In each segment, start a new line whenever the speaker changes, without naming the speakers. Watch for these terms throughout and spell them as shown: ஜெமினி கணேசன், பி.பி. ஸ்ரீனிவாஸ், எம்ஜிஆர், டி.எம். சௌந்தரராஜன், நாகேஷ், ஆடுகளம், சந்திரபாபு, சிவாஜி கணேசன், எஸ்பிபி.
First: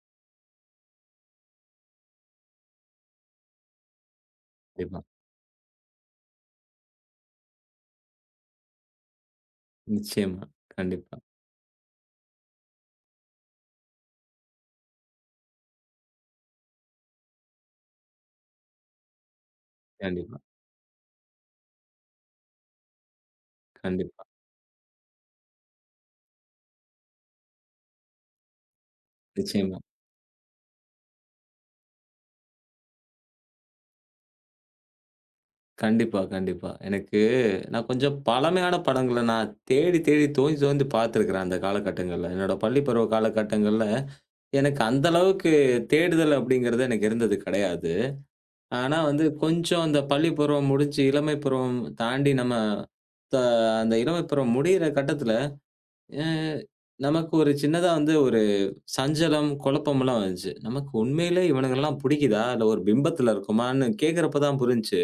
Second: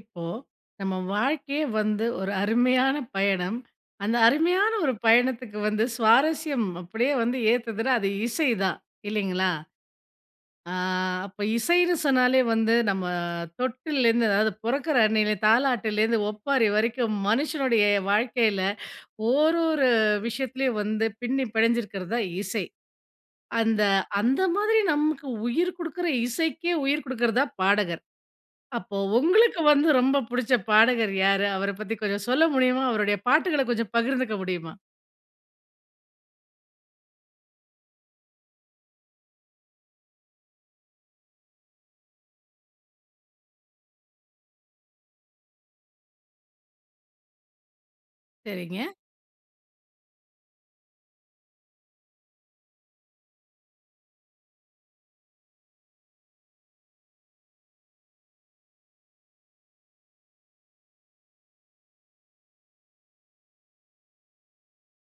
இப்போ நம்ம வாழ்க்கையே வந்து ஒரு அருமையான பயணம். அந்த அருமையான ஒரு
கண்டிப்பா.
பயணத்துக்கு வந்து சுவாரஸ்யம் அப்படியே வந்து ஏத்துதுன்னா, அது இசை தான் இல்லைங்களா?
நிச்சயமா.
ஆ
கண்டிப்பா,
அப்ப இசைன்னு சொன்னாலே வந்து நம்ம தொட்டில்லேருந்து அதாவது பொறக்கிற அன்னையில தாலாட்டுலேருந்து ஒப்பாரி வரைக்கும் மனுஷனுடைய வாழ்க்கையில ஒரு ஒரு
கண்டிப்பா,
விஷயத்துலயும் வந்து பின்னி பிணைஞ்சிருக்கிறது தான் இசை. அந்த
கண்டிப்பா.
அந்த மாதிரி நமக்கு உயிர் குடுக்குற இசைக்கே உயிர் குடுக்கிறது தான் பாடகர். அப்போ உங்களுக்கு
நிச்சயமா.
வந்து ரொம்ப புடிச்ச பாடகர் யாரு? அவர பத்தி கொஞ்சம் சொல்ல முடியுமா? அவருடைய பாட்டுகள கொஞ்சம் பகிர்ந்துக்க முடியுமா?
கண்டிப்பா, கண்டிப்பா. எனக்கு நான் கொஞ்சம் பழமையான படங்கள நான் தேடி, தேடி தோண்டி, தோண்டி பார்த்துருக்கிறேன் அந்த காலகட்டங்கள்ல. என்னோட பள்ளி பருவ காலகட்டங்கள்ல எனக்கு அந்த அளவுக்கு தேடுதல் அப்படிங்கிறது எனக்கு இருந்தது கிடையாது.
சரிங்க.
ஆனா வந்து கொஞ்சம் அந்த பள்ளி பருவம் முடிஞ்சு இளமை பருவம் தாண்டி நம்ம த அந்த இளமை பருவம் முடியிற கட்டத்தில அ நமக்கு ஒரு சின்னதா வந்து ஒரு சஞ்சலம், குழப்பம்லாம் வந்துச்சு. நமக்கு உண்மையிலே இவனுங்கலாம் புடிக்குதா? இல்ல ஒரு பிம்பத்துல இருக்கோமான்னு கேட்கிறப்ப தான் புரிஞ்சுச்சு.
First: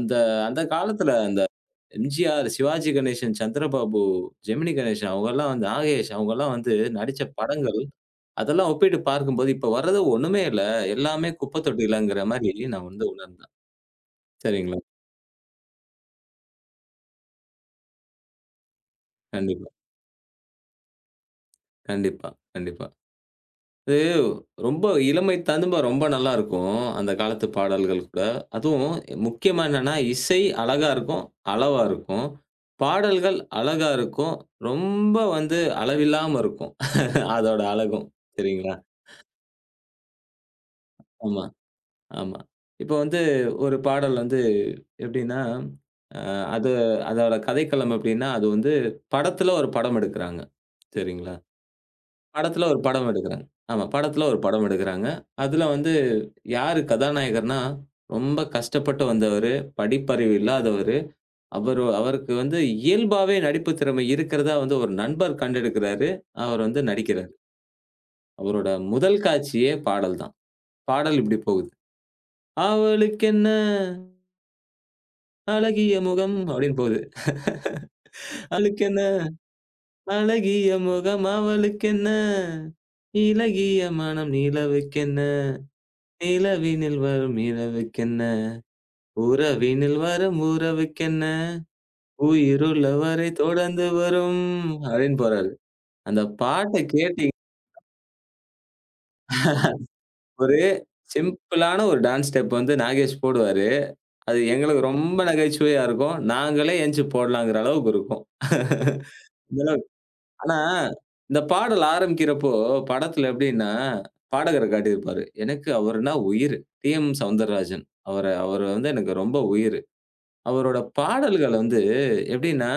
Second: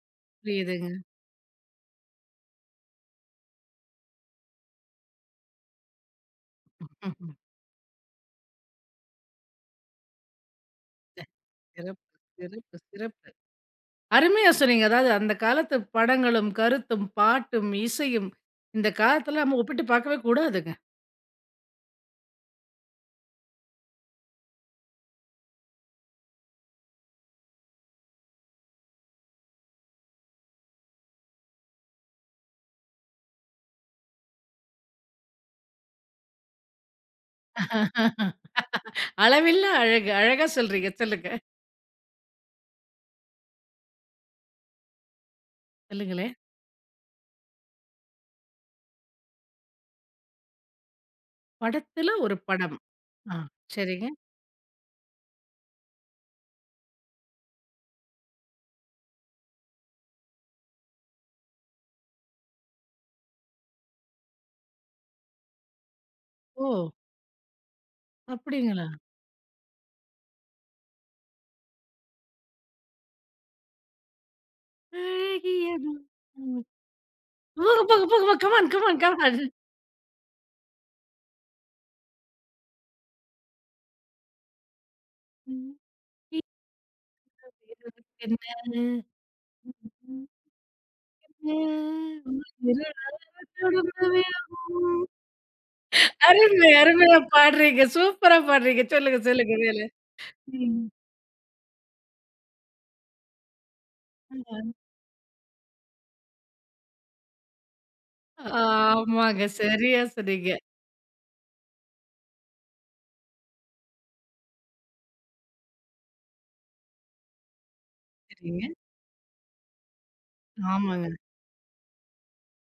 அந்த அந்த
புரியுதுங்க.
காலத்துல அந்த எம்ஜிஆர், சிவாஜி கணேசன், சந்திரபாபு, ஜெமினி கணேசன் அவங்கலாம் வந்து நாகேஷ் அவங்கலாம் வந்து நடிச்ச
ம்ஹ்ம்.
படங்கள், அதெல்லாம் ஒப்பிட்டு பார்க்கும்போது, இப்ப வர்றது ஒண்ணுமே இல்ல. எல்லாமே குப்பை
சிறப்பு,
தொட்டிலங்கிற மாரி
சிறப்பு,
நான் வந்து
சிறப்பு.
உணர்ந்தேன்.
அருமையா
சரிங்களா?
சொன்னீங்க. அதாவது அந்த காலத்து படங்களும், கருத்தும், பாட்டும், இசையும் இந்த காலத்துல நம்ம
கண்டிப்பா,
ஒப்பிட்டு பார்க்கவே கூடாதுங்க.
கண்டிப்பா, கண்டிப்பா. அது ரொம்ப இளமை ததும்ப ரொம்ப நல்லாருக்கும். அந்த காலத்து பாடல்கள் கூட. அதுவும் முக்கியமா என்னன்னா, இசை அழகா இருக்கும், அளவா இருக்கும். பாடல்கள் அழகா இருக்கும். ரொம்ப வந்து அளவில்லாம இருக்கும். அதோட அழகும். சரிங்களா?
அளவில்லா அழகு. அழகா சொல்றீங்க. சொல்லுங்க.
ஆமா, ஆமா. இப்போ வந்து ஒரு பாடல் வந்து எப்படின்னா, அ
சொல்லுங்களேன்.
அது அதோட கதைக்களம் எப்படின்னா, அது வந்து படத்துல ஒரு படம் எடுக்குறாங்க. சரிங்களா?
படத்துல ஒரு
படத்துல
படம்.
ஒரு படம்
ஆ
எடுக்குறாங்க. ஆமா,
சரிங்க.
படத்துல ஒரு படம் எடுக்குறாங்க. அதுல வந்து யாரு கதாநாயகர்ன்னா, ரொம்ப கஷ்டப்பட்டு வந்தவரு, படிப்பறிவு இல்லாதவரு. அவரு அவருக்கு வந்து இயல்பாவே நடிப்பு திறமை இருக்கிறதா வந்து ஒரு நண்பர் கண்டெடுக்கிறாரு. அவர் வந்து
ஓ!
நடிக்கிறாரு. அவரோட
அப்படிங்களா?
முதல் காட்சியே பாடல் தான். பாடல் இப்படி போகுது. "அவளுக்கென்ன
அழகிய
அழகிய முகம்" அப்படின்னு போகுது.
போங்க, போங்க, போங்க, போங்க. கமான்,
"அவளுக்கென்ன
கமான், கமான்.
அழகிய முகம், அவளுக்கென்ன இளகிய மனம், நிலவுக்கென்ன நிலவினில் வரும் நிலவுக்கென்ன, உறவினில் வரும் உறவுக்கென்ன", "உயிருள்ள வரை தொடர்ந்து வரும்" அப்படின்னு போறாரு. அந்த
அருமை,
பாட்ட
அருமையா
கேட்டீங்
பாடுறீங்க. சூப்பரா பாடுறீங்க. சொல்லுங்க, சொல்லுங்க மேல.
ஒரு
ம்.
சிம்பிளான ஒரு டான்ஸ் ஸ்டெப் வந்து நாகேஷ் போடுவாரு. அது எங்களுக்கு ரொம்ப நகைச்சுவையா இருக்கும். நாங்களே எந்திச்சு போடலாங்கிற அளவுக்கு இருக்கும்.
ஆமாங்க.
இந்த அளவுக்கு.
சரியா சொன்னீங்க.
ஆனா, இந்த பாடல் ஆரம்பிக்கிறப்போ, படத்துல எப்படின்னா, பாடகர காட்டியிருப்பாரு. எனக்கு அவர்னா உயிரு. டி.எம். சௌந்தரராஜன். அவர அவரு
சரிங்க.
வந்து எனக்கு ரொம்ப உயிரு. அவரோட
ஆமாங்க.
பாடல்கள் வந்து எப்படின்னா,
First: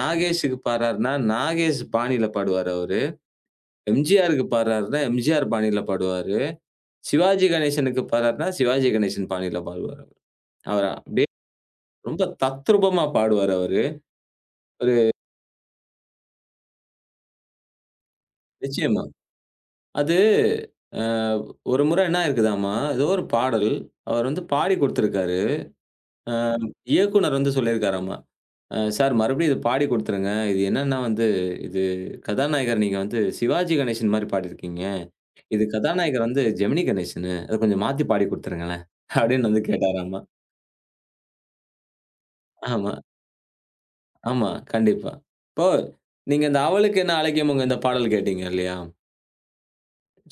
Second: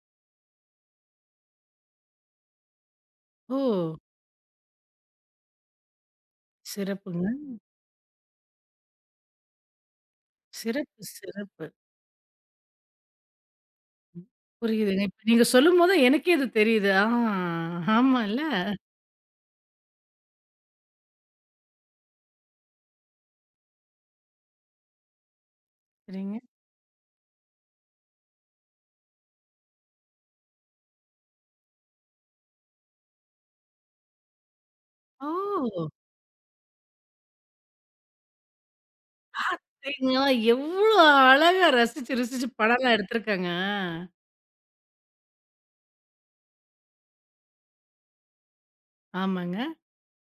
நாகேஷுக்கு பாடுறாருன்னா, நாகேஷ் பாணியில பாடுவாரு அவரு.
ஓ!
எம்ஜிஆருக்கு பாடுறாருன்னா, எம்ஜிஆர் பாணியில பாடுவாரு.
சிறப்புங்க.
சிவாஜி கணேசனுக்கு பாடுறாருன்னா, சிவாஜி கணேசன் பாணியில பாடுவாரு. அவரு
சிறப்பு,
அப்படியே
சிறப்பு.
ரொம்ப தத்ரூபமா பாடுவாரு அவரு.
ம்.
ஒரு
புரியுதுங்க. இப்ப நீங்க சொல்லும்போது எனக்கே இது தெரியுது. ஆ ஆமால்ல.
நிச்சயமா. அது அ ஒரு முறை என்ன ஆயிருக்குதாமா, ஏதோ ஒரு பாடல் அவர் வந்து பாடி குடுத்திருக்காரு. அ
சரிங்க.
இயக்குனர் வந்து சொல்லியிருக்காராமா, சார் மறுபடியும் இத பாடி குடுத்துருங்க. இது என்னன்னா வந்து, இது கதாநாயகர் நீங்க வந்து சிவாஜி கணேசன் மாரி பாடியிருக்கீங்க. இது
ஓ!
கதாநாயகர் வந்து ஜெமினி கணேசனு. அத கொஞ்சம் மாத்தி பாடி குடுத்துருங்களேன்." அப்படின்னு வந்து கேட்டாராமா.
சரிங்களா எவ்ளோ அழகா ரசிச்சு, ரசிச்சு
ஆமா.
படம்லாம் எடுத்திருக்காங்க. ஆ.
ஆமா, கண்டிப்பா. இப்போ நீங்க இந்த "அவளுக்கு என்ன அழைக்குமுங்க" இந்த பாடல் கேட்டீங்க இல்லையா?
ஆமாங்க.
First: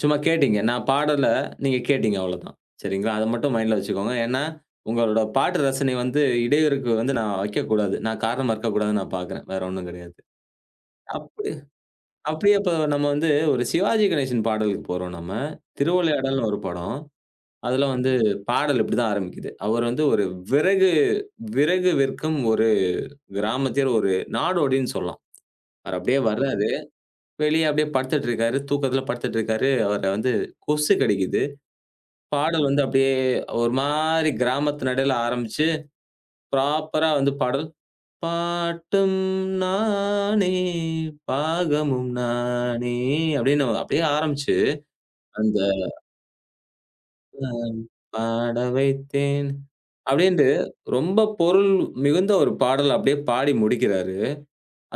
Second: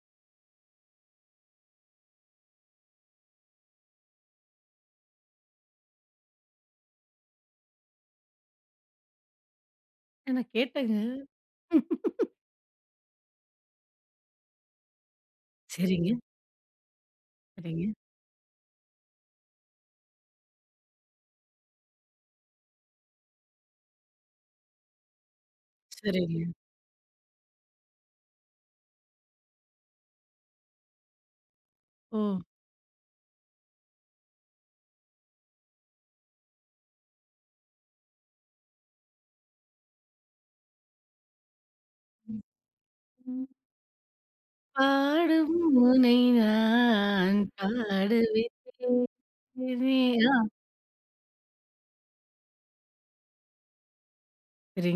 சும்மா கேட்டீங்க. நான் பாடல, நீங்க கேட்டீங்க அவ்வளோதான். சரிங்களா? அத மட்டும் மைண்ட்ல வச்சுக்கோங்க. ஏன்னா, உங்களோட பாட்டு ரசனை வந்து இடையூறுக்கு வந்து நான் வைக்கக்கூடாது. நான் காரணமா இருக்கக்கூடாதுன்னு நான் பார்க்குறேன். வேற ஒண்ணும் கிடையாது.
நான் கேட்டேங்க.
அப்படி அப்படியே இப்ப நம்ம வந்து ஒரு சிவாஜி கணேசன் பாடலுக்கு போறோம் நம்ம.
சரிங்க,
திருவிளையாடல்னு ஒரு படம்.
சரிங்க,
அதுல வந்து பாடல் இப்படிதான் ஆரம்பிக்குது. அவர் வந்து ஒரு விறகு விறகு விற்கும் ஒரு கிராமத்தில ஒரு நாடோடின்னு சொல்லலாம். அவர் அப்படியே
சரிங்க.
வர்றாரு. வெளிய அப்படியே படுத்துட்டுருக்காரு. தூக்கத்துல படுத்துட்டுருக்காரு. அவர வந்து கொசு கடிக்குது.
ஓ!
பாடல் வந்து அப்படியே ஒரு மாரி கிராமத்து நடையில ஆரம்பிச்சு, ப்ராப்பரா வந்து பாடல். "பாட்டும் நானே, பாகமும் நானே" அப்படின்னு அப்படியே ஆரம்பிச்சு,
பாடும்
அந்த
முனை நான்
பாட
பாடுவித்தேனே
வைத்தேன்
ஆ.
அப்படின்ட்டு ரொம்ப பொருள் மிகுந்த ஒரு பாடல் அப்படியே பாடி முடிக்கிறாரு.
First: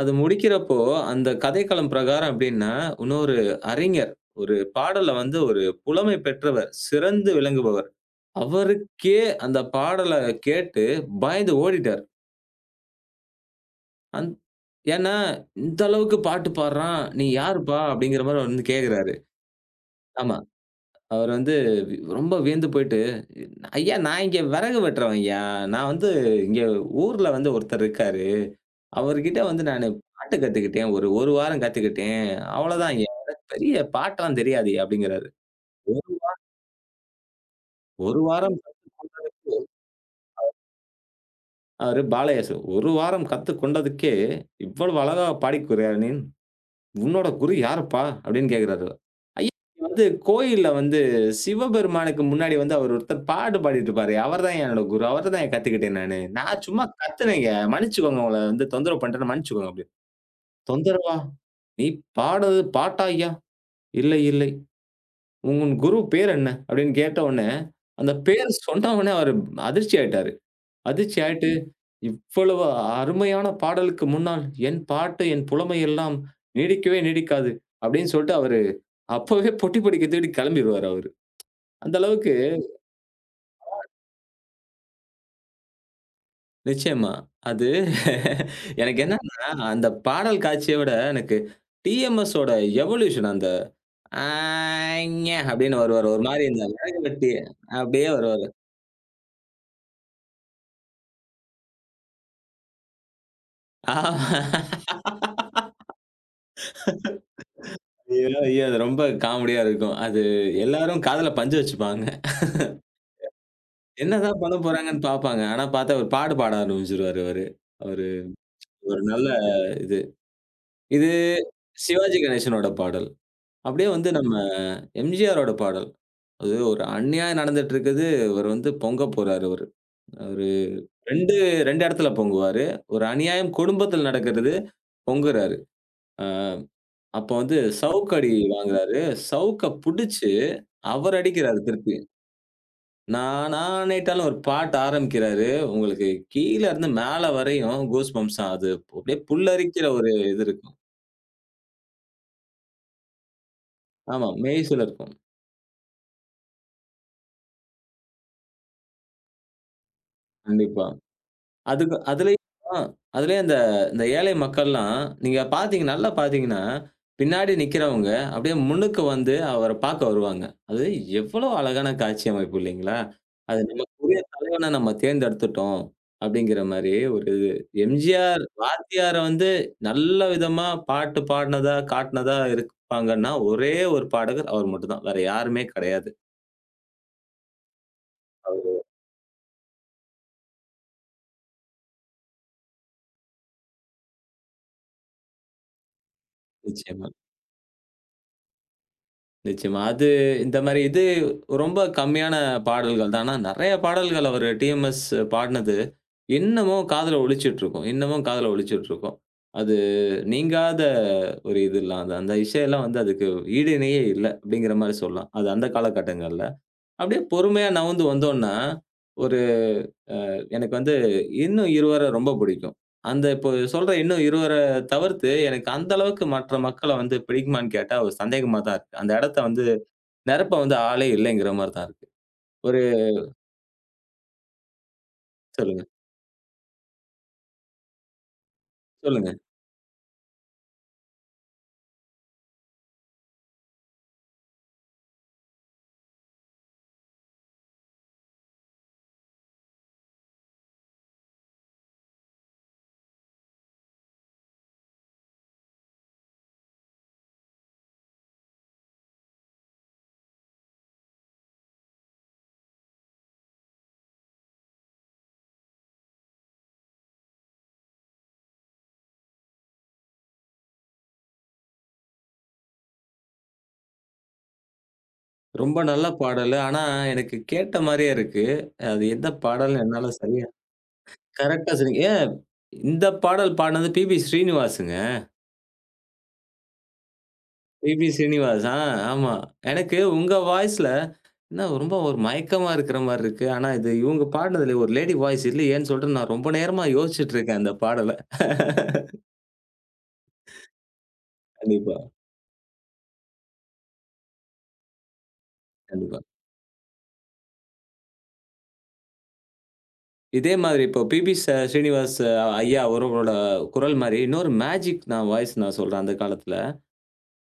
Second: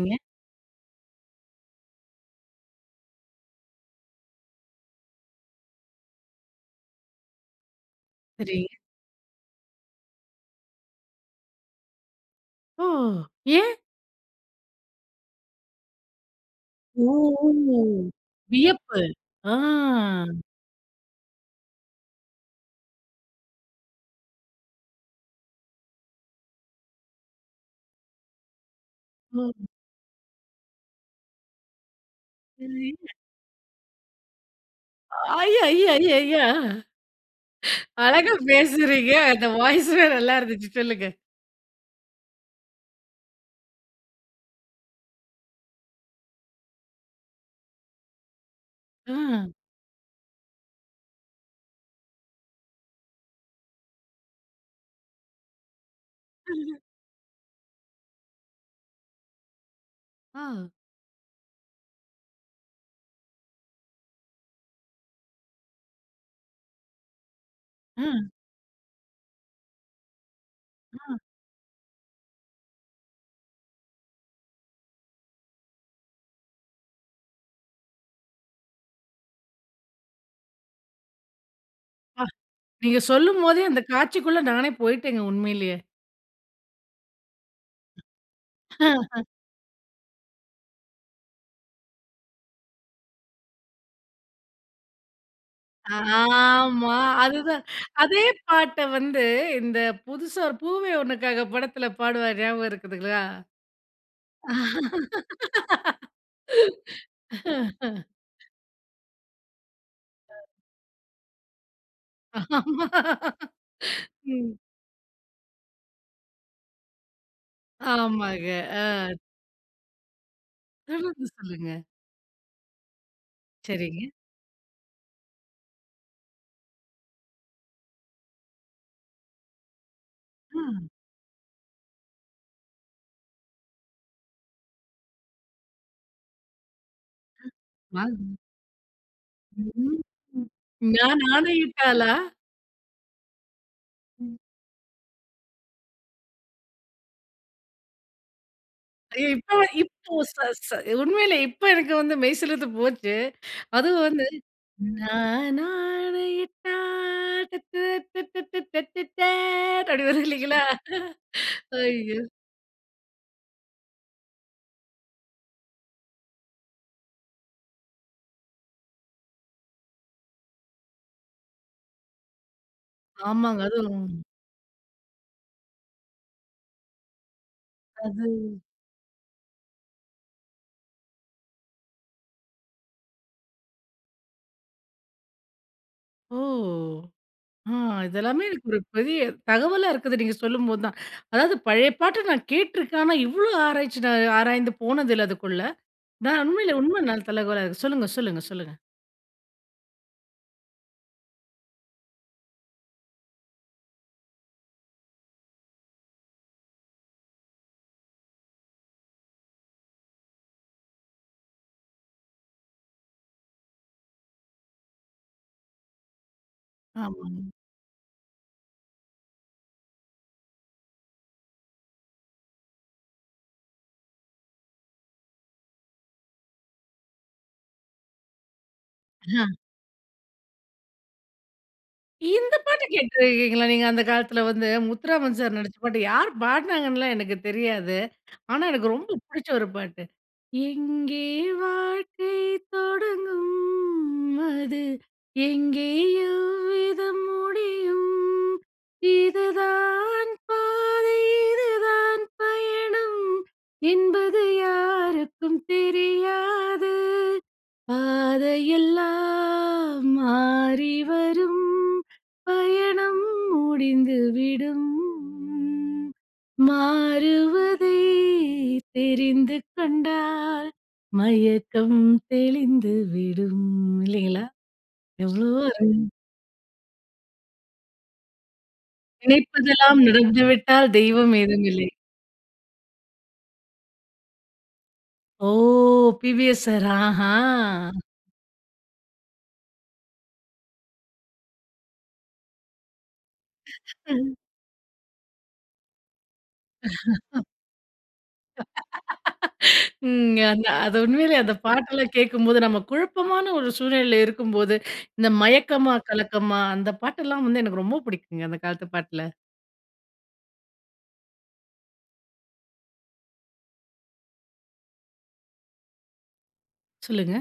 அது முடிக்கிறப்போ, அந்த கதைக்களம் பிரகாரம் எப்படின்னா, இன்னொரு அறிஞர், ஒரு பாடல வந்து ஒரு புலமை பெற்றவர், சிறந்து விளங்குபவர்.
சரிங்க.
அவருக்கே அந்த பாடல கேட்டு பயந்து ஓடிட்டாரு.
ஓ! ஏன்?
அந் ஏன்னா, இந்த அளவுக்கு பாட்டு பாடுறான்.
ஓ!
நீ யாருப்பா? அப்படிங்கிற மாரி வந்து
வியப்பு.
கேட்கிறாரு.
ஆ.
ஆமா. அவர் வந்து ரொம்ப வியந்து போயிட்டு, "ஐயா நான் இங்க விறகு வெட்டுறவன்யா. நான் வந்து இங்க ஊர்ல வந்து ஒருத்தர் இருக்காரு. அவர்கிட்ட
ஓ!
வந்து நானு பாட்டு கத்துக்கிட்டேன். ஒரு, 1 வாரம் கத்துக்கிட்டேன். அவ்வளோதான்யா. எனக்கு பெரிய பாட்டெல்லாம் தெரியாதுய்யா அப்படிங்கிறாரு.
ஐய, ஐய, ஐய, ஐயா!
ஒரு 1
அழகா
வாரம்
பேசுறீங்க. அந்த வாய்ஸ் வேற நல்லா இருந்துச்சு. சொல்லுங்க.
அவரு பாலயேசு. 1 வாரம் கத்துக் கொண்டதுக்கே இவ்வளவு அழகா பாடிக்கொறியா நீ? உன்னோட குரு யாருப்பா? அப்படின்னு கேட்கிறாரு.
ஆ.
ஐயா நீங்க வந்து கோயில்ல வந்து சிவபெருமானுக்கு முன்னாடி வந்து அவர் ஒருத்தர் பாட்டு பாடிட்டு இருப்பாரே, அவர்தான் என்னோட குரு. அவர்ட்டதான் நான் கத்துக்கிட்டேன் நானு. நான் சும்மா கத்துனேங்க. மன்னிச்சுக்கோங்க உங்கள வந்து தொந்தரவு பண்ட்டேன்னு மன்னிச்சுக்கோங்க அப்படின்னு.
ஆ.
தொந்தரவா? நீ பாடுனது பாட்டா ஐயா? இல்லை, இல்லை. உன் குரு பேர் என்ன? அப்படின்னு கேட்ட உடனே,
ஆ,
அந்த பேர் சொன்ன உடனே அவரு அதிர்ச்சி ஆயிட்டாரு.
ஆ.
அதிர்ச்சி ஆயிட்டு, "இவ்வளவு அருமையான பாடலுக்கு முன்னால் என் பாட்டு, என் புலமை எல்லாம் நீடிக்கவே நீடிக்காது." அப்படின்னு சொல்லிட்டு அவரு அப்பவே பொட்டி பொடிக்க தூக்கிட்டு கிளம்பிருவாரு அவரு. அந்த
ஆ.
அளவுக்கு
நீங்க சொல்லும்போதே அந்த காட்சிக்குள்ள நானே போயிட்டேங்க உண்மையிலேயே.
நிச்சயமா. அது எனக்கு என்னன்னா, அந்த பாடல் காட்சிய விட எனக்கு டிஎம்எஸோட எவல்யூஷன் அந்த ஆங், அப்படின்னு வருவாரு. ஒரு மாரி இந்த
ஆமா.
விறகு வெட்டி
அதுதான்.
அப்படியே
அதே
வருவாரு.
பாட்ட வந்து இந்த புதுசா ஒரு பூவே உனக்காக படத்துல பாடுவாரு ஞாபகம் இருக்குதுங்களா?
ஆமா. ஐயோ! ஐயோ! அது ரொம்ப காமெடியா இருக்கும். அது எல்லாரும் காதுல பஞ்சு வச்சுப்பாங்க.
ஆமா.
என்னதான் பண்ண
ம்.
போறாங்கன்னு பார்ப்பாங்க. ஆனா பார்த்தா ஒரு பாட்டு பாட ஆரம்பிச்சுருவாரு அவரு. அவரு
ஆமாங்க. ஆ
ஒரு நல்ல இது. இது
தொடர்ந்து சொல்லுங்க.
சிவாஜி கணேசனோட பாடல். அப்படியே
சரிங்க.
வந்து நம்ம எம்ஜிஆரோட பாடல். அது ஒரு அநியாயம் நடந்துட்டு இருக்குது. இவரு வந்து பொங்க போறாரு அவரு. அவரு
ஆ
2, 2 இடத்துல பொங்குவாரு. ஒரு அநியாயம் குடும்பத்துல நடக்கிறது. பொங்குறாரு. அ அப்போ வந்து சவுக்கு அடி
வாங்க.
வாங்குறாரு. சவுக்க
ம்.
புடிச்சு அவர்
நான்
அடிக்கிறாரு திருப்பி.
ஆணையிட்டாளா?
நானா நைட்டாலும் ஒரு பாட்டு ஆரம்பிக்கிறாரு. உங்களுக்கு கீழ இருந்து மேல வரையும் கூஸ்பம்ப்ஸ் தான். அது அப்படியே
ஐயோ!
புல்லரிக்கிற ஒரு
இப்போ ச
இது
ச
இருக்கும்.
உண்மையிலே இப்ப எனக்கு வந்து மெய் சிலுத்து போச்சு. அதுவும் வந்து
ஆமா, மெய்சிலிர்க்கும்.
நானாடையிட்டா டட்டு டட்டு டட்டு டட்டு டேட் அப்படி வரும் இல்லைங்களா?
கண்டிப்பா. அதுக்கு
ஐயோ!
அதுலயும் அ அதுலயும் அந்த இந்த ஏழை மக்கள்லாம், நீங்க பார்த்தீங்க நல்லா பார்த்தீங்கன்னா, பின்னாடி நிக்கிறவங்க அப்படியே முன்னுக்கு வந்து அவர பார்க்க வருவாங்க. அது எவ்வளோ அழகான காட்சி அமைப்பு இல்லைங்களா? அது
ஆமாங்க. அதுவும்
நமக்குரிய தலைவன நம்ம தேர்ந்தெடுத்துட்டோம். அப்படிங்கிற மாரி ஒரு இது. எம்ஜிஆர்,
அது
வாத்தியார வந்து நல்ல விதமா பாட்டு பாடுனதா, காட்டுனதா இருப்பாங்கன்னா, ஒரே ஒரு பாடகர் அவர் மட்டும் தான். வேற யாருமே கிடையாது.
ஓ! ஆ இதெல்லாமே எனக்கு ஒரு பெரிய தகவலா இருக்குது நீங்க சொல்லும்போது தான். அதாவது பழைய பாட்ட நான் கேட்டுருக்கேன். ஆனா இவ்ளோ ஆராய்ச்சி நான் ஆராய்ந்து போனதில்ல அதுக்குள்ள. நான் உண்மையில உண்மை
நிச்சயமா.
நல்ல தகவலா இருக்கு. சொல்லுங்க, சொல்லுங்க, சொல்லுங்க.
நிச்சயமா. அது இந்த மாரி இது ரொம்ப கம்மியான பாடல்கள் தான். ஆனா நெறைய பாடல்கள் அவரு டிஎம்எஸ் பாடுனது, இன்னமும் காதுல ஒலிச்சிட்டுருக்கும். இன்னமும் காதுல ஒலிச்சிட்டுருக்கும். அது நீங்காத ஒரு இதுலாம். அது அந்த அந்த இசையெல்லாம் வந்து அதுக்கு ஈடு இணையே இல்ல, அப்படிங்கிற மாரி சொல்லலாம். அது அந்த காலகட்டங்கள்ல. அப்படியே
ஆமாங்க.
பொறுமையா நவுந்து வந்தோம்னா, ஒரு எனக்கு வந்து இன்னும் இருவர ரொம்ப பிடிக்கும். அந்த இப்போ சொல்ற இன்னும் இருவர தவிர்த்து, எனக்கு அந்த அளவுக்கு மற்ற மக்கள வந்து பிடிக்குமான்னு கேட்டா ஒரு சந்தேகமா தான் இருக்கு. அந்த இடத்த
ஆ.
வந்து நெரப்ப வந்து ஆளே இல்லைங்கிற மாரி தான் இருக்கு.
இந்த
ஒரு
பாட்டு கேட்டுருக்கீங்களா நீங்க அந்த காலத்துல வந்து முத்துராமன் சார் நடிச்ச
சொல்லுங்க,
பாட்டு யார் பாடுனாங்கன்னுலாம் எனக்கு தெரியாது. ஆனா எனக்கு ரொம்ப
சொல்லுங்க.
புடிச்ச ஒரு பாட்டு. எங்கே வாழ்க்கை தொடங்கும்? அது எங்கே எவ்விதம் முடியும்? இதுதான் பாதை, இதுதான் பயணம் என்பது யாருக்கும் தெரியாது. பாதையெல்லாம் மாறி வரும், பயணம் முடிந்துவிடும். மாறுவதை தெரிந்து கொண்டால் மயக்கம் தெளிந்து விடும் இல்லைங்களா? எவ்ளோ
ரொம்ப
அருமை.
நல்ல பாடலு. ஆனா, எனக்கு கேட்ட மாரியே இருக்கு. அது எந்த பாடல்னு
நினைப்பதெல்லாம்
என்னால சரியா
நடந்துவிட்டால் தெய்வம்
கரெக்ட்டா
ஏதுமில்லை.
சொன்னீங்க. ஏன் இந்த பாடல் பாடுனது பி.பி. ஸ்ரீனிவாசுங்க.
ஓ! PVS sir. ஆஹா!
பி.பி. ஸ்ரீனிவாஸ். ஆமா. எனக்கு உங்க வாய்ஸ்ல என்ன ரொம்ப ஒரு மயக்கமா இருக்கிற மாரி இருக்கு. ஆனா, இது இவங்க
ம்.
பாடுனதுல ஒரு லேடி வாய்ஸ் இல்லையேன்னு சொல்லிட்டு நான் ரொம்ப நேரமா யோசிச்சுட்டு இருக்கேன் அந்த பாடல.
அந்த அது உண்மையிலே அந்த
கண்டிப்பா,
பாட்டெல்லாம் கேட்கும்போது, நம்ம குழப்பமான ஒரு சூழ்நிலையில இருக்கும்போது, இந்த மயக்கமா,
கண்டிப்பா.
கலக்கமா அந்த பாட்டெல்லாம் வந்து எனக்கு ரொம்ப பிடிக்குங்க, அந்த காலத்து பாட்டுல.
இதே மாதிரி இப்போ பி.பி. ஸ்ரீனிவாஸ் ஐயா அவர்களோட குரல் மாரி, இன்னொரு மேஜிக் நான் வாய்ஸ் நான் சொல்றேன் அந்த காலத்துல.
சொல்லுங்க.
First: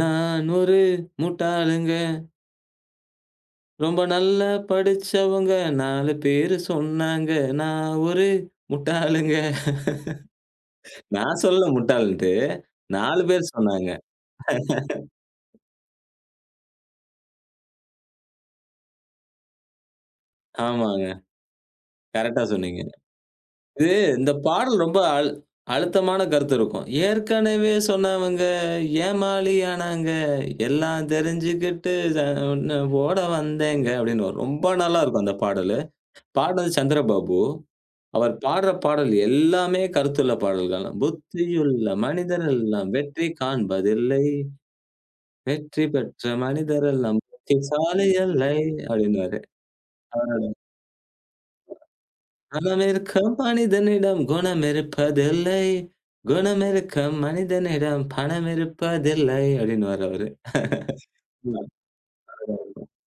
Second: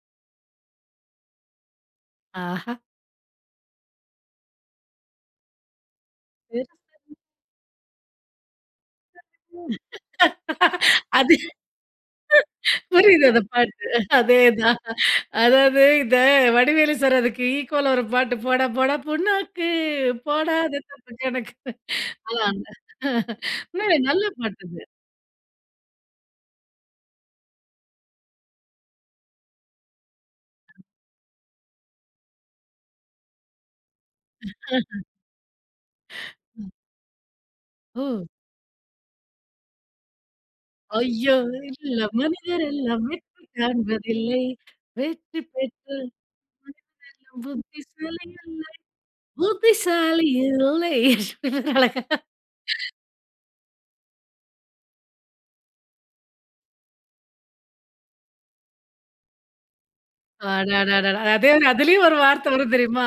நான் ஒரு முட்டாளுங்க,
ஆஹா!
ரொம்ப நல்லா படிச்சவங்க, 4 பேரு
பெருசு.
சொன்னாங்க. நான் ஒரு முட்டாளுங்க.
அது
நான் சொல்லல முட்டாள்ன்ட்டு, 4
புரியுது அந்த
பேர்
பாட்டு.
சொன்னாங்க.
அதேதான். அதாவது இந்த வடிவேலு சார் அதுக்கு ஈக்குவலா ஒரு பாட்டு "போடா போடா புண்ணாக்கு போடாத
ஆமாங்க.
தப்பு கணக்கு"
கரெக்ட்டா
அதான். அந்த-
சொன்னீங்க. இது
உண்மையிலே நல்ல
இந்த
பாட்டு
பாடல்
அது.
ரொம்ப அழுத்தமான கருத்து இருக்கும். ஏற்கனவே சொன்னவங்க ஏமாளியானாங்க, எல்லாம் தெரிஞ்சுக்கிட்டு அ உன்ன ஓட வந்தேங்க அப்படின்னு வரும். ரொம்ப நல்லா இருக்கும் அந்த பாடலு. பாடுனது சந்திரபாபு.
ஓ!
அவர் பாடுற பாடல் எல்லாமே கருத்துள்ள பாடல்கள்.
ஐயோ!
புத்தியுள்ள
இல்ல மனிதர்
மனிதரெல்லாம்
எல்லாம்
வெற்றி
வெற்றி
காண்பதில்லை,
காண்பதில்லை. வெற்றி
வெற்றி
பெற்ற
பெற்ற
மனிதர்
மனிதரெல்லாம்
எல்லாம்
புத்திசாலி
புத்திசாலி
இல்லை
இல்லை.
அப்படின்னுவாரு.
புத்திசாலி இல்லை. அழகா
மனமிருக்கும் மனிதனிடம் குணமிருப்பதில்லை. குணமிருக்கும் மனிதனிடம் பணமிருப்பதில்லை. அப்டின்னுவாரு அவரு.
அடடடடா! அது அதுலயும் ஒரு வார்த்தை வரும் தெரியுமா?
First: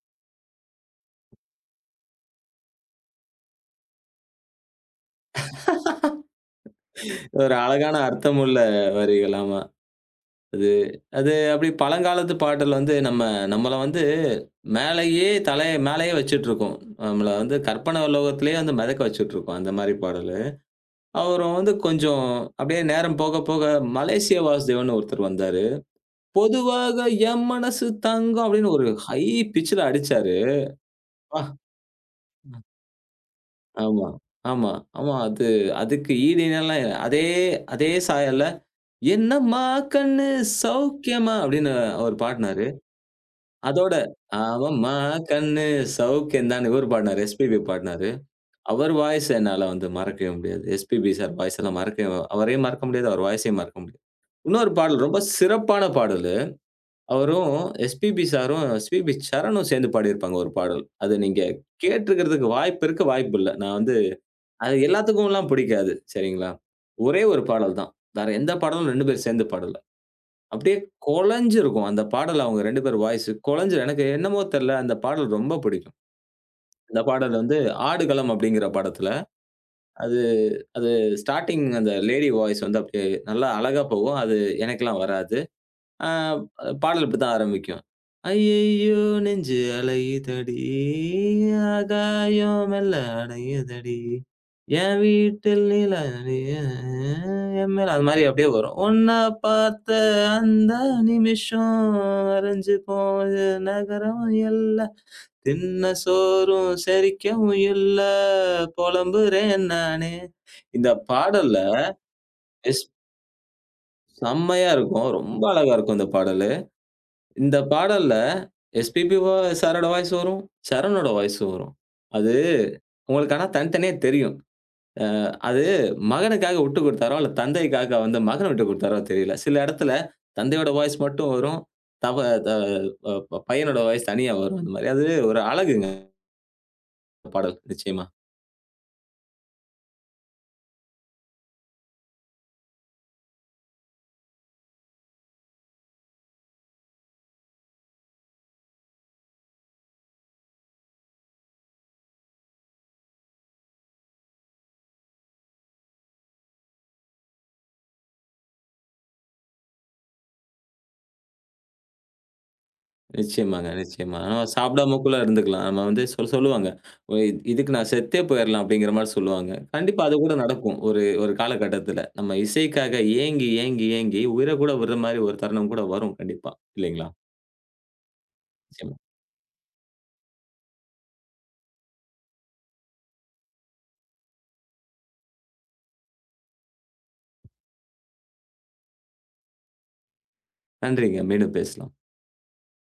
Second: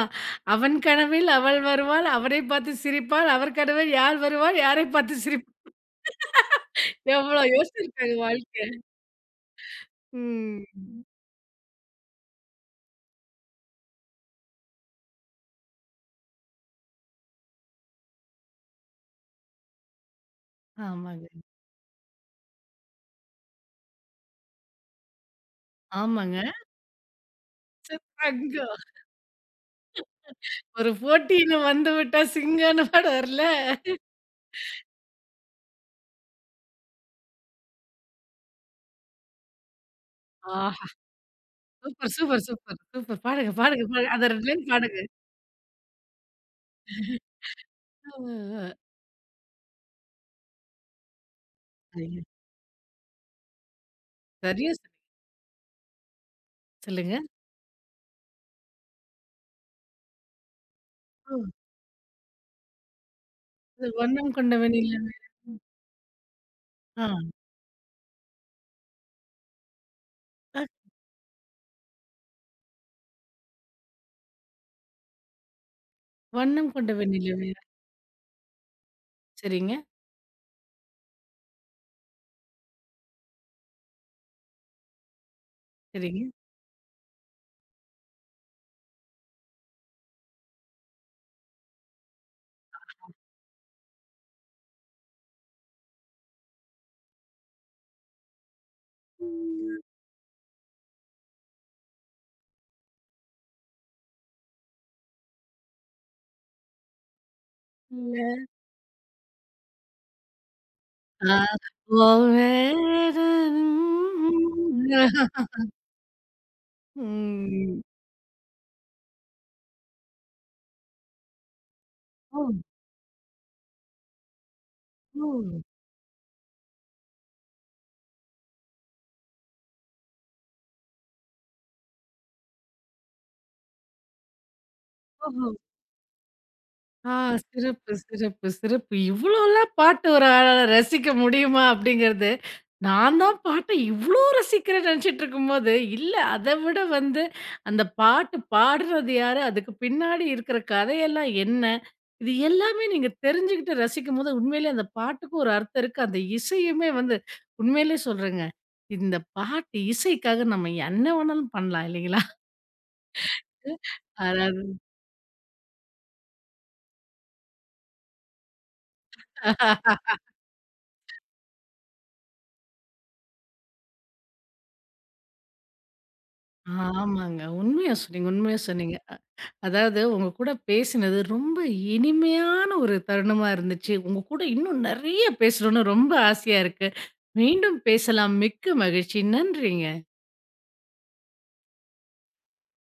"அவன் கனவில் அவள் வருவாள், அவனைப் பார்த்து சிரிப்பாள், அவர் கனவில் யார் வருவாள், யாரைப் பார்த்து சிரிப்பாள்." எவ்வளோ
ஒரு அழகான
யோசிச்சிருக்காங்க
அர்த்தமுள்ள
வாழ்க்கைய.
வரிகள். ஆமா. அது
ம்.
அது அப்டி பழங்காலத்து பாடல் வந்து நம்ம நம்மள வந்து மேலயே தலைய மேலயே வச்சுட்ருக்கும். நம்மள வந்து கற்பனை லோகத்திலேயே வந்து மிதக்க வச்சுட்ருக்கும். அந்த மாரி பாடலு.
ஆமாங்க.
அவரும் வந்து கொஞ்சம் அப்டியே நேரம் போக போக மலேசிய வாசுதேவன்னு ஒருத்தர் வந்தாரு.
ஆமாங்க.
பொதுவாக என் மனசு தங்கம்
அங்க
அப்டின்னு ஒரு ஹை பிட்ச்ல அடிச்சாரு.
ஒரு
ஆ.
போட்டின்னு வந்துவிட்டா சிங்கம்ன்னு பாடம் வரும்ல.
ஆமா, ஆமா, ஆமா. அது அதுக்கு ஈடு இணைலாம் இல்ல. அதே அதே சாயல்ல, "என்னம்மா கண்ணு
ஆஹா!
சௌக்கியமா?" அப்படின்னு
சூப்பர்,
அவரு
சூப்பர்,
பாடுனாரு.
Super, super. பாடுங்க, பாடுங்க,
அதோட,
பாடுங்க. அந்த 2 லைன்
"அவம்மா
பாடுங்க.
கண்ணு சௌக்கியம் தான்னு" இவரு பாடுனாரு. எஸ்பிபி பாடுனாரு.
அ
அவர் வாய்ஸ் என்னால வந்து மறக்கவே முடியாது. எஸ்பிபி சார் வாய்ஸ் எல்லாம் மறக்கவே
ஐயோ!
அவரையும் மறக்க முடியாது, அவர் வாய்ஸையும் மறக்க முடியாது. இன்னொரு
சரியா சொன்னீங்க.
பாடல், ரொம்ப சிறப்பான பாடலு.
சொல்லுங்க.
அவரும் எஸ்பிபி சாரும், எஸ்பிபி சரணும் சேர்ந்து பாடியிருப்பாங்க ஒரு பாடல். அது நீங்க
ம்.
கேட்டுருக்கிறதுக்கு வாய்ப்பு இருக்கு, வாய்ப்பு இல்ல. நான்
அது
வந்து
"வண்ணம் கொண்ட
அது
வெண்ணிலவே"
எல்லாத்துக்கும்லாம் பிடிக்காது. சரிங்களா? ஒரே
ஆ.
ஒரு பாடல் தான். வேற எந்த பாடலும் 2 பேரும் சேர்ந்து பாடல.
அ
அப்படியே கொலைஞ்சிருக்கும். அந்த பாடல் அவங்க 2 பேர் வாய்ஸ் கொலைஞ்சு எனக்கு என்னமோ தெரியல. அந்த பாடல் ரொம்ப பிடிக்கும்.
"வண்ணம் கொண்ட
அந்த பாடல்
வெண்ணிலவே"
வந்து ஆடுகளம் அப்படிங்கிற படத்துல,
சரிங்க.
அது அது ஸ்டார்ட்டிங் அந்த லேடி வாய்ஸ் வந்து அப்படியே நல்லா அழகா போகும். அது எனக்கெல்லாம் வராது. ஆ
சரிங்க.
பாடல் இப்படித்தான் ஆரம்பிக்கும். ஐயையோ! நெஞ்சு அலையுதடி, ஆகாயம் மெல்ல அணையுதடி, என் வீட்டில் நிலா நீயு என் மேல அது மாரி அப்படியே வரும். உன்ன பார்த்த அந்த நிமிஷம் அறைஞ்சு போன நகரம் எல்லாம், தின்ன சோறும் செரிக்கவும் இல்ல,
இல்ல.
புலம்புறேன் நானு. இந்த
ஆ
பாடல்ல
ஓ!
எஸ்
வேதனும்.
செம்மையா இருக்கும். ரொம்ப அழகா இருக்கும் இந்த பாடலு. இந்த
ம்.
பாடல்ல எஸ்பிபிவா சாரோட வாய்ஸ் வரும். சரணோட வாய்ஸ் வரும். அது
ஓ,
உங்களுக்கு ஆனா தனித்தனியா தெரியும். அ
ஓ,
அது மகனுக்காக விட்டு குடுத்தாரோ! இல்ல தந்தைக்காக வந்து மகன விட்டு குடுத்தாரோ தெரியல. சில இடத்துல தந்தையோட வாய்ஸ் மட்டும் வரும். தவ த அ ப பையனோட வாய்ஸ் தனியா வரும். அந்த மாரி அது ஒரு
ஓஹோ.
அழகுங்க
ஆ
அந்த பாடல்
சிறப்பு,
நிச்சயமா.
சிறப்பு, சிறப்பு. இவ்ளோலாம் பாட்டு ஒரு ஆளால ரசிக்க முடியுமா? அப்படிங்கிறது, நான் தான் பாட்ட இவ்ளோ ரசிக்கிறேன்னு நெனச்சிட்டுருக்கும்போது, இல்ல அத விட வந்து அந்த பாட்டு பாடுறது யாரு? அதுக்கு பின்னாடி இருக்கிற கதையெல்லாம் என்ன? இது எல்லாமே நீங்க தெரிஞ்சுகிட்டு ரசிக்கும்போது, உண்மையிலேயே அந்த பாட்டுக்கு ஒரு அர்த்தம் இருக்கு. அந்த இசையுமே வந்து உண்மையிலேயே சொல்றேங்க. இந்த பாட்டு இசைக்காக நம்ம என்ன வேணாலும் பண்ணலாம் இல்லைங்களா?
நிச்சயமாங்க, நிச்சயமா. நம்ம சாப்பிடாமக்கூட இருந்துக்கலாம். நம்ம வந்து சொல்லுவாங்க. "ஒ இத் இதுக்கு நான் செத்தே போயிரலாம்." அப்படிங்கிற மாரி சொல்லுவாங்க.
அதாவது
கண்டிப்பா அது கூட நடக்கும். ஒரு ஒரு காலகட்டத்தில. நம்ம இசைக்காக ஏங்கி, ஏங்கி, ஏங்கி உயிர கூட விடுற மாரி ஒரு தருணம் கூட வரும் கண்டிப்பா. இல்லைங்களா?
ஆமாங்க. உண்மையா சொன்னீங்க, உண்மையா
நிச்சயமா.
சொன்னீங்க. அதாவது உங்க கூட பேசினது ரொம்ப இனிமையான ஒரு தருணமா இருந்துச்சு. உங்க கூட இன்னும் நெறைய பேசணும்னு ரொம்ப ஆசையா இருக்கு. மீண்டும் பேசலாம். மிக்க மகிழ்ச்சி. நன்றிங்க.
நன்றிங்க. மீண்டும் பேசலாம்.